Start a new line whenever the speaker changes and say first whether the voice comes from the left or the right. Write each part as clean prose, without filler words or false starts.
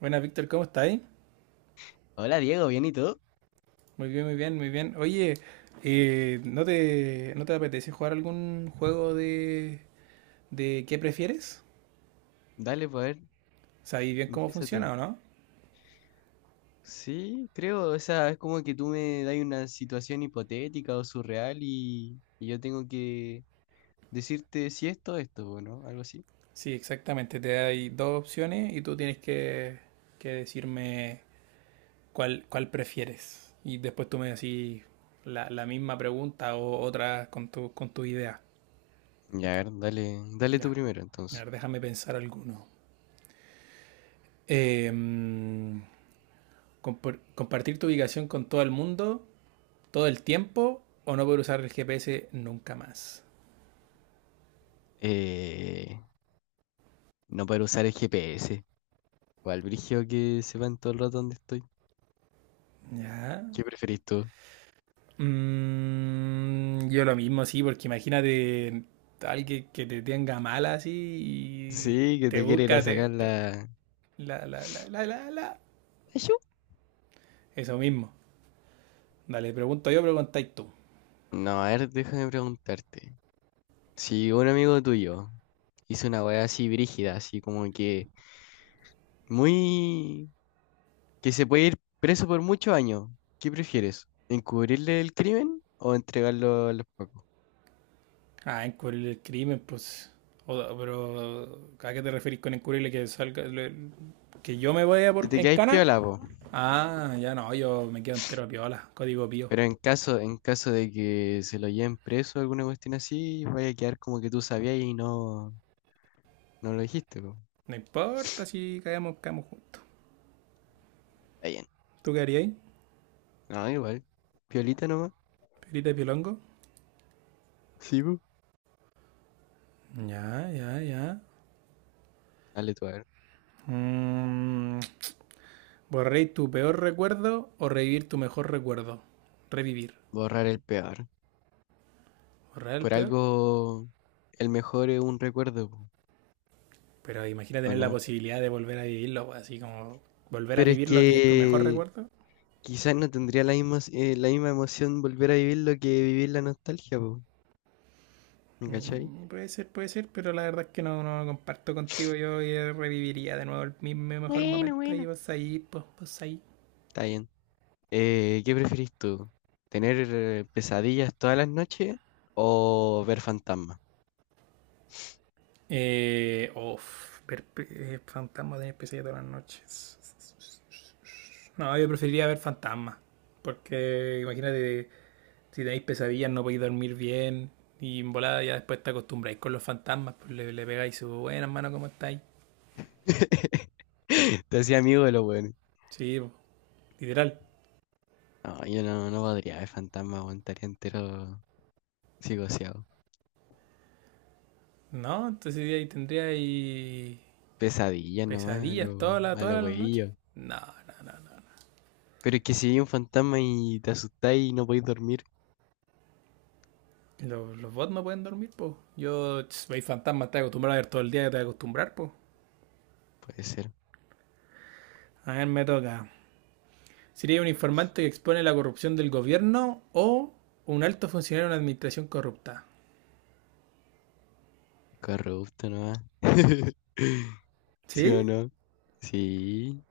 right: Buenas, Víctor, ¿cómo estáis?
left: Hola Diego, ¿bien y tú?
right: Muy bien, muy bien, muy bien. Oye, ¿no te apetece jugar algún juego de qué prefieres?
left: Dale, pues a ver,
right: ¿Sabéis bien cómo
left: empieza tú.
right: funciona o no?
left: Sí, creo, o sea, es como que tú me das una situación hipotética o surreal y yo tengo que decirte si esto o esto, ¿o no? Algo así.
right: Sí, exactamente. Te hay dos opciones y tú tienes que decirme cuál prefieres. Y después tú me decís la misma pregunta o otra con tu idea.
left: Ya, a ver, dale, dale tú
right: Ya.
left: primero
right: A
left: entonces.
right: ver, déjame pensar alguno. Eh, mm, Compartir tu ubicación con todo el mundo todo el tiempo o no poder usar el GPS nunca más.
left: Eh, no poder usar el GPS. O al brigio que sepan todo el rato dónde estoy.
right: Ya.
left: ¿Qué preferís tú?
right: Yo lo mismo, sí, porque imagínate alguien que te tenga mala así y
left: Sí, que
right: te
left: te quiere ir a
right: busca,
left: sacar la.
right: la, la, la, la, la, la.
left: Ayú.
right: Eso mismo. Dale, pregunto yo, preguntáis tú.
left: No, a ver, déjame preguntarte. Si un amigo tuyo hizo una weá así brígida, así como que muy, que se puede ir preso por muchos años, ¿qué prefieres? ¿Encubrirle el crimen o entregarlo a los pacos?
right: Ah, encubrir el crimen, pues. Pero, ¿a qué te referís con encubrirle que salga, que yo me vaya
left: Te
right: por,
left: te
right: en
left: quedáis
right: cana?
left: piola, po.
right: Ah, ya no, yo me quedo entero a piola, código pío.
left: Pero en caso de que se lo lleven preso alguna cuestión así, vaya a quedar como que tú sabías y no, no lo dijiste, po.
right: No importa si caemos, caemos juntos.
left: Está bien.
right: ¿Tú qué harías?
left: No, igual. Piolita nomás.
right: ¿Perita de pilongo?
left: Sí, po.
right: Ya, ya, ya.
left: Dale tú a ver.
right: Mm, ¿Borréis tu peor recuerdo o revivir tu mejor recuerdo? Revivir.
left: Borrar el peor.
right: ¿Borrar el
left: Por
right: peor?
left: algo, el mejor es un recuerdo, po.
right: Pero imagina
left: ¿O
right: tener la
left: no?
right: posibilidad de volver a vivirlo, pues, así como volver a
left: Pero es
right: vivir lo que es tu mejor
left: que
right: recuerdo.
left: quizás no tendría la misma emoción volver a vivirlo que vivir la nostalgia, po, ¿me cachai?
right: Puede ser, pero la verdad es que no, no comparto contigo. Yo reviviría de nuevo el mismo mejor
left: Bueno,
right: momento. Y
left: bueno.
right: vas ahí, pues, vos ahí.
left: Está bien. ¿Qué preferís tú? ¿Tener pesadillas todas las noches o ver fantasmas?
right: Uf, ver fantasmas de NPC todas las noches. No, yo preferiría ver fantasmas. Porque imagínate, si tenéis pesadillas no podéis dormir bien. Y en volada ya después te acostumbráis con los fantasmas. Pues le pegáis su buena hermano, ¿cómo estáis?
left: Te hacía amigo de los buenos.
right: Sí, literal.
left: No, yo no, no podría ver fantasmas, aguantaría entero psicoseado.
right: No, entonces ahí tendríais
left: Pesadillas nomás, a
right: pesadillas todas
left: lo,
right: las
left: a lo
right: todas las noches.
left: hueillo.
right: No, no, no, no.
left: Pero es que si vi un fantasma y te asustáis y no podéis dormir,
right: Los bots no pueden dormir, pues. Yo, si veis fantasmas, te acostumbras a ver todo el día, te acostumbras, pues.
left: puede ser.
right: A ver, me toca. ¿Sería un informante que expone la corrupción del gobierno o un alto funcionario de una administración corrupta?
left: Corrupto nomás. ¿Sí o
right: ¿Sí?
left: no? Sí.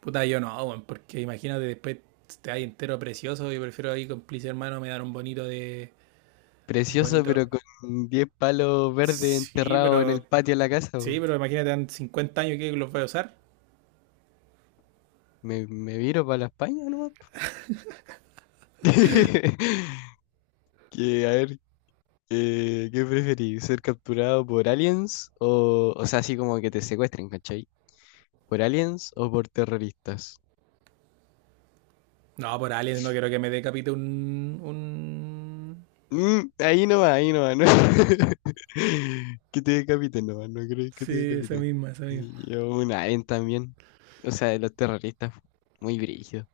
right: Puta, yo no, weón, porque imagínate después te hay entero precioso y prefiero ahí cómplice hermano me dar un bonito de... Un
left: Precioso,
right: bonito...
left: pero con 10 palos verdes
right: Sí,
left: enterrados en
right: pero...
left: el patio de la casa,
right: Sí,
left: po.
right: pero imagínate en 50 años que los voy a usar.
left: Me viro para la España nomás, po. Que, a ver, ¿qué preferís? ¿Ser capturado por aliens o sea, así como que te secuestren, ¿cachai? ¿Por aliens o por terroristas?
right: No, por aliens no quiero que me decapite un...
left: Ahí no va, ahí no va, ¿no? Que te decapiten, no, no creo que te
right: Sí, esa
left: decapiten.
right: misma, esa misma.
left: Y yo un alien también. O sea, de los terroristas, muy brígido.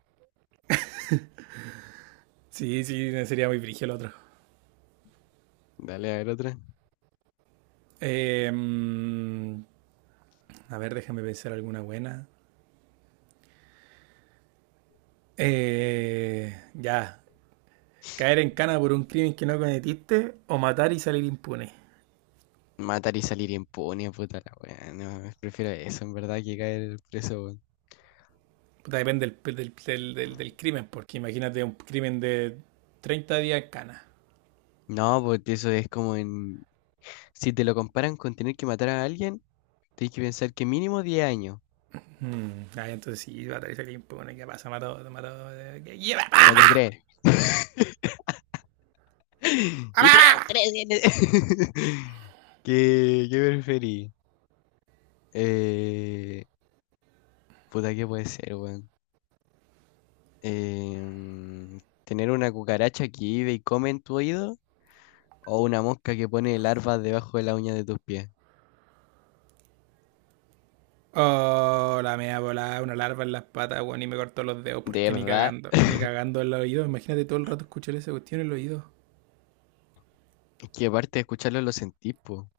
right: Sí, sí, sería muy brillo el otro.
left: Dale a ver otra.
right: Eh, mm, a ver, déjame pensar alguna buena. Ya. Caer en cana por un crimen que no cometiste o matar y salir impune.
left: Matar y salir impune, puta la wea. No, prefiero eso, en verdad, que caer preso, weón.
right: Puta, depende del crimen, porque imagínate un crimen de 30 días en cana.
left: No, porque eso es como en. Si te lo comparan con tener que matar a alguien, tienes que pensar que mínimo 10 años.
right: Ah, entonces sí, matar y salir impune. ¿Qué pasa? Mató, mató. ¿Qué- lleva
left: Mata
right: pa-
left: tres.
right: pa- pa-
left: Y 3
right: pa?
left: tres. ¿Qué preferís? Eh, Puta, ¿qué puede ser, weón? ¿Tener una cucaracha que vive y come en tu oído? ¿O una mosca que pone larvas debajo de la uña de tus pies?
right: Oh, la mea volada, una larva en las patas, weón, y me cortó los dedos
left: De
right: porque ni
left: verdad,
right: cagando, ni cagando en los oídos. Imagínate todo el rato escuchar esa cuestión en los oídos.
left: es que aparte de escucharlo lo sentís, po.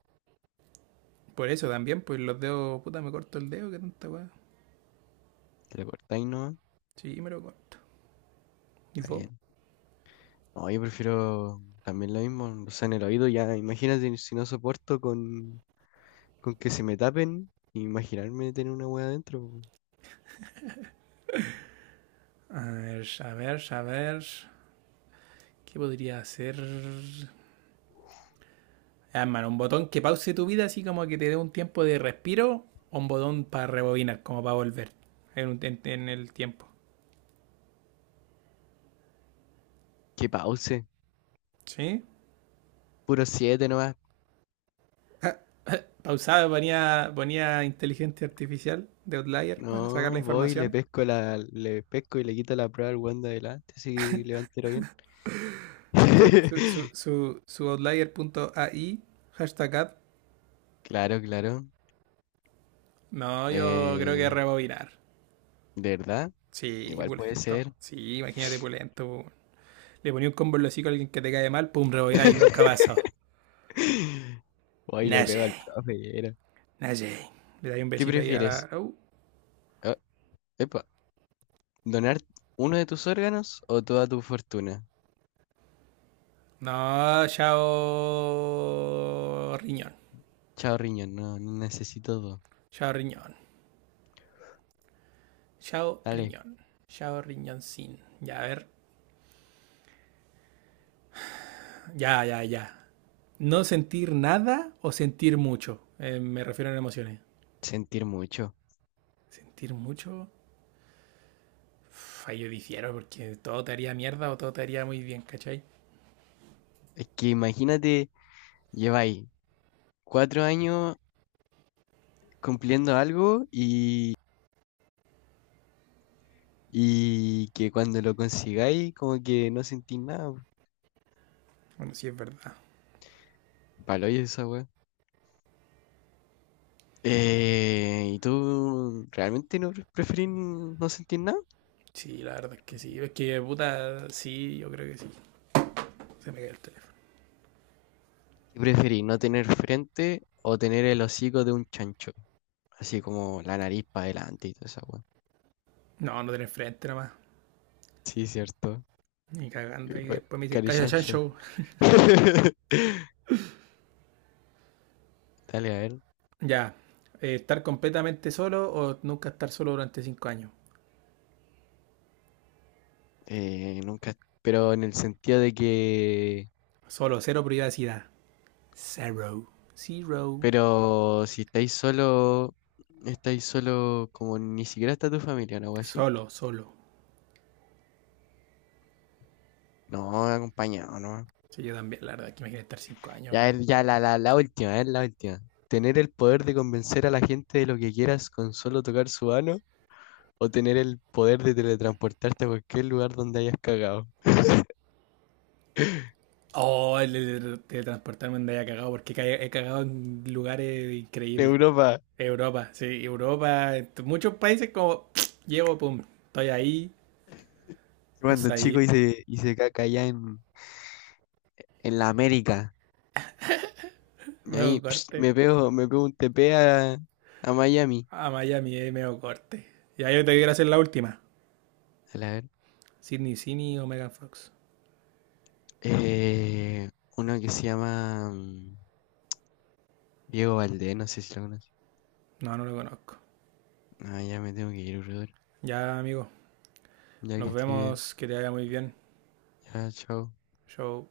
right: Por eso también, pues los dedos, puta, me corto el dedo, qué tanta weá.
left: Te lo cortáis, ¿no?
right: Sí, me lo corto. ¿Y
left: Está
right: vos?
left: bien. No, yo prefiero también lo mismo, o sea, en el oído ya, imagínate si no soporto con que se me tapen, imaginarme tener una wea adentro, po.
right: A ver, a ver, a ver. ¿Qué podría hacer? Ah, hermano, un botón que pause tu vida, así como que te dé un tiempo de respiro, o un botón para rebobinar, como para volver en el tiempo.
left: Que pause,
right: ¿Sí?
left: puro siete nomás.
right: Pausaba, ponía inteligencia artificial de Outlier para sacar la
left: No, voy, le
right: información.
left: pesco la, le pesco y le quito la prueba al weón de adelante si levantero bien.
right: Su chat, su, su, su, su outlier.ai #ad.
left: Claro, claro.
right: No, yo creo que
left: Eh,
right: rebobinar.
left: de verdad,
right: Sí,
left: igual puede
right: pulento.
left: ser.
right: Sí, imagínate pulento. Le ponía un combo en los hocico a alguien que te cae mal, pum, rebobináis, nunca pasó.
left: Uy, le pego al
right: Naye,
left: profe. Era.
right: naye. Le dais un
left: ¿Qué
right: besito ahí a
left: prefieres?
right: la.
left: Ah, epa, ¿donar uno de tus órganos o toda tu fortuna?
right: No, chao. Riñón.
left: Chao, riñón, no, no necesito dos.
right: Chao, riñón. Chao,
left: Dale,
right: riñón. Chao, riñón sin. Ya, a ver. Ya, ya, ya. No sentir nada o sentir mucho. Me refiero a emociones.
left: sentir mucho.
right: Sentir mucho. Uf, ahí yo difiero porque todo te haría mierda o todo te haría muy bien, ¿cachai?
left: Es que imagínate, lleváis 4 años cumpliendo algo y que cuando lo consigáis, como que no sentís nada.
right: Bueno, sí es verdad.
left: Palo, ¿y esa weá? ¿Y tú realmente no preferís no sentir nada?
right: Sí, la verdad es que sí. Es que puta, sí, yo creo que sí. Se me cae el teléfono.
left: ¿Qué preferís, no tener frente o tener el hocico de un chancho? Así como la nariz para adelante y toda esa weá.
right: No, no tenés frente nada más.
left: Sí, cierto.
right: Ni cagando.
left: Eh,
right: Y
left: pa-
right: después me dice, cállate,
left: Carichancho.
right: Chancho.
left: Dale, a ver.
right: Ya. ¿Estar completamente solo o nunca estar solo durante 5 años?
left: Nunca. Pero en el sentido de que.
right: Solo, cero privacidad. Zero. Zero.
left: Pero si estáis solo. Estáis solo como ni siquiera está tu familia, ¿no? Algo así.
right: Solo, solo.
left: No, acompañado, ¿no?
right: Sí, yo también, la verdad, es que imagínate estar 5 años,
left: Ya,
right: weón.
left: ya la última, es la última. ¿Tener el poder de convencer a la gente de lo que quieras con solo tocar su mano? ¿O tener el poder de teletransportarte a cualquier lugar donde hayas cagado?
right: Oh, el de transportarme andaba cagado, porque he cagado en lugares
left: En
right: increíbles.
left: Europa,
right: Europa, sí, Europa, en muchos países como llevo, pum, estoy ahí, o
left: cuando
right: sea,
left: chico
right: ahí,
left: hice caca allá en la América. Y
right: medio
left: ahí pss,
right: corte,
left: me pego un TP a Miami.
right: a Miami, medio corte. Ya yo te quiero hacer la última,
left: A la ver.
right: Sidney Cini o Megan Fox.
left: Eh, Uno que se llama Diego Valdés, no sé si lo conoces.
right: No, no lo conozco.
left: Ah, ya me tengo que ir, brother.
right: Ya, amigo,
left: Ya que
right: nos
left: estoy bien.
right: vemos, que te vaya muy bien.
left: Ya, chao.
right: Show.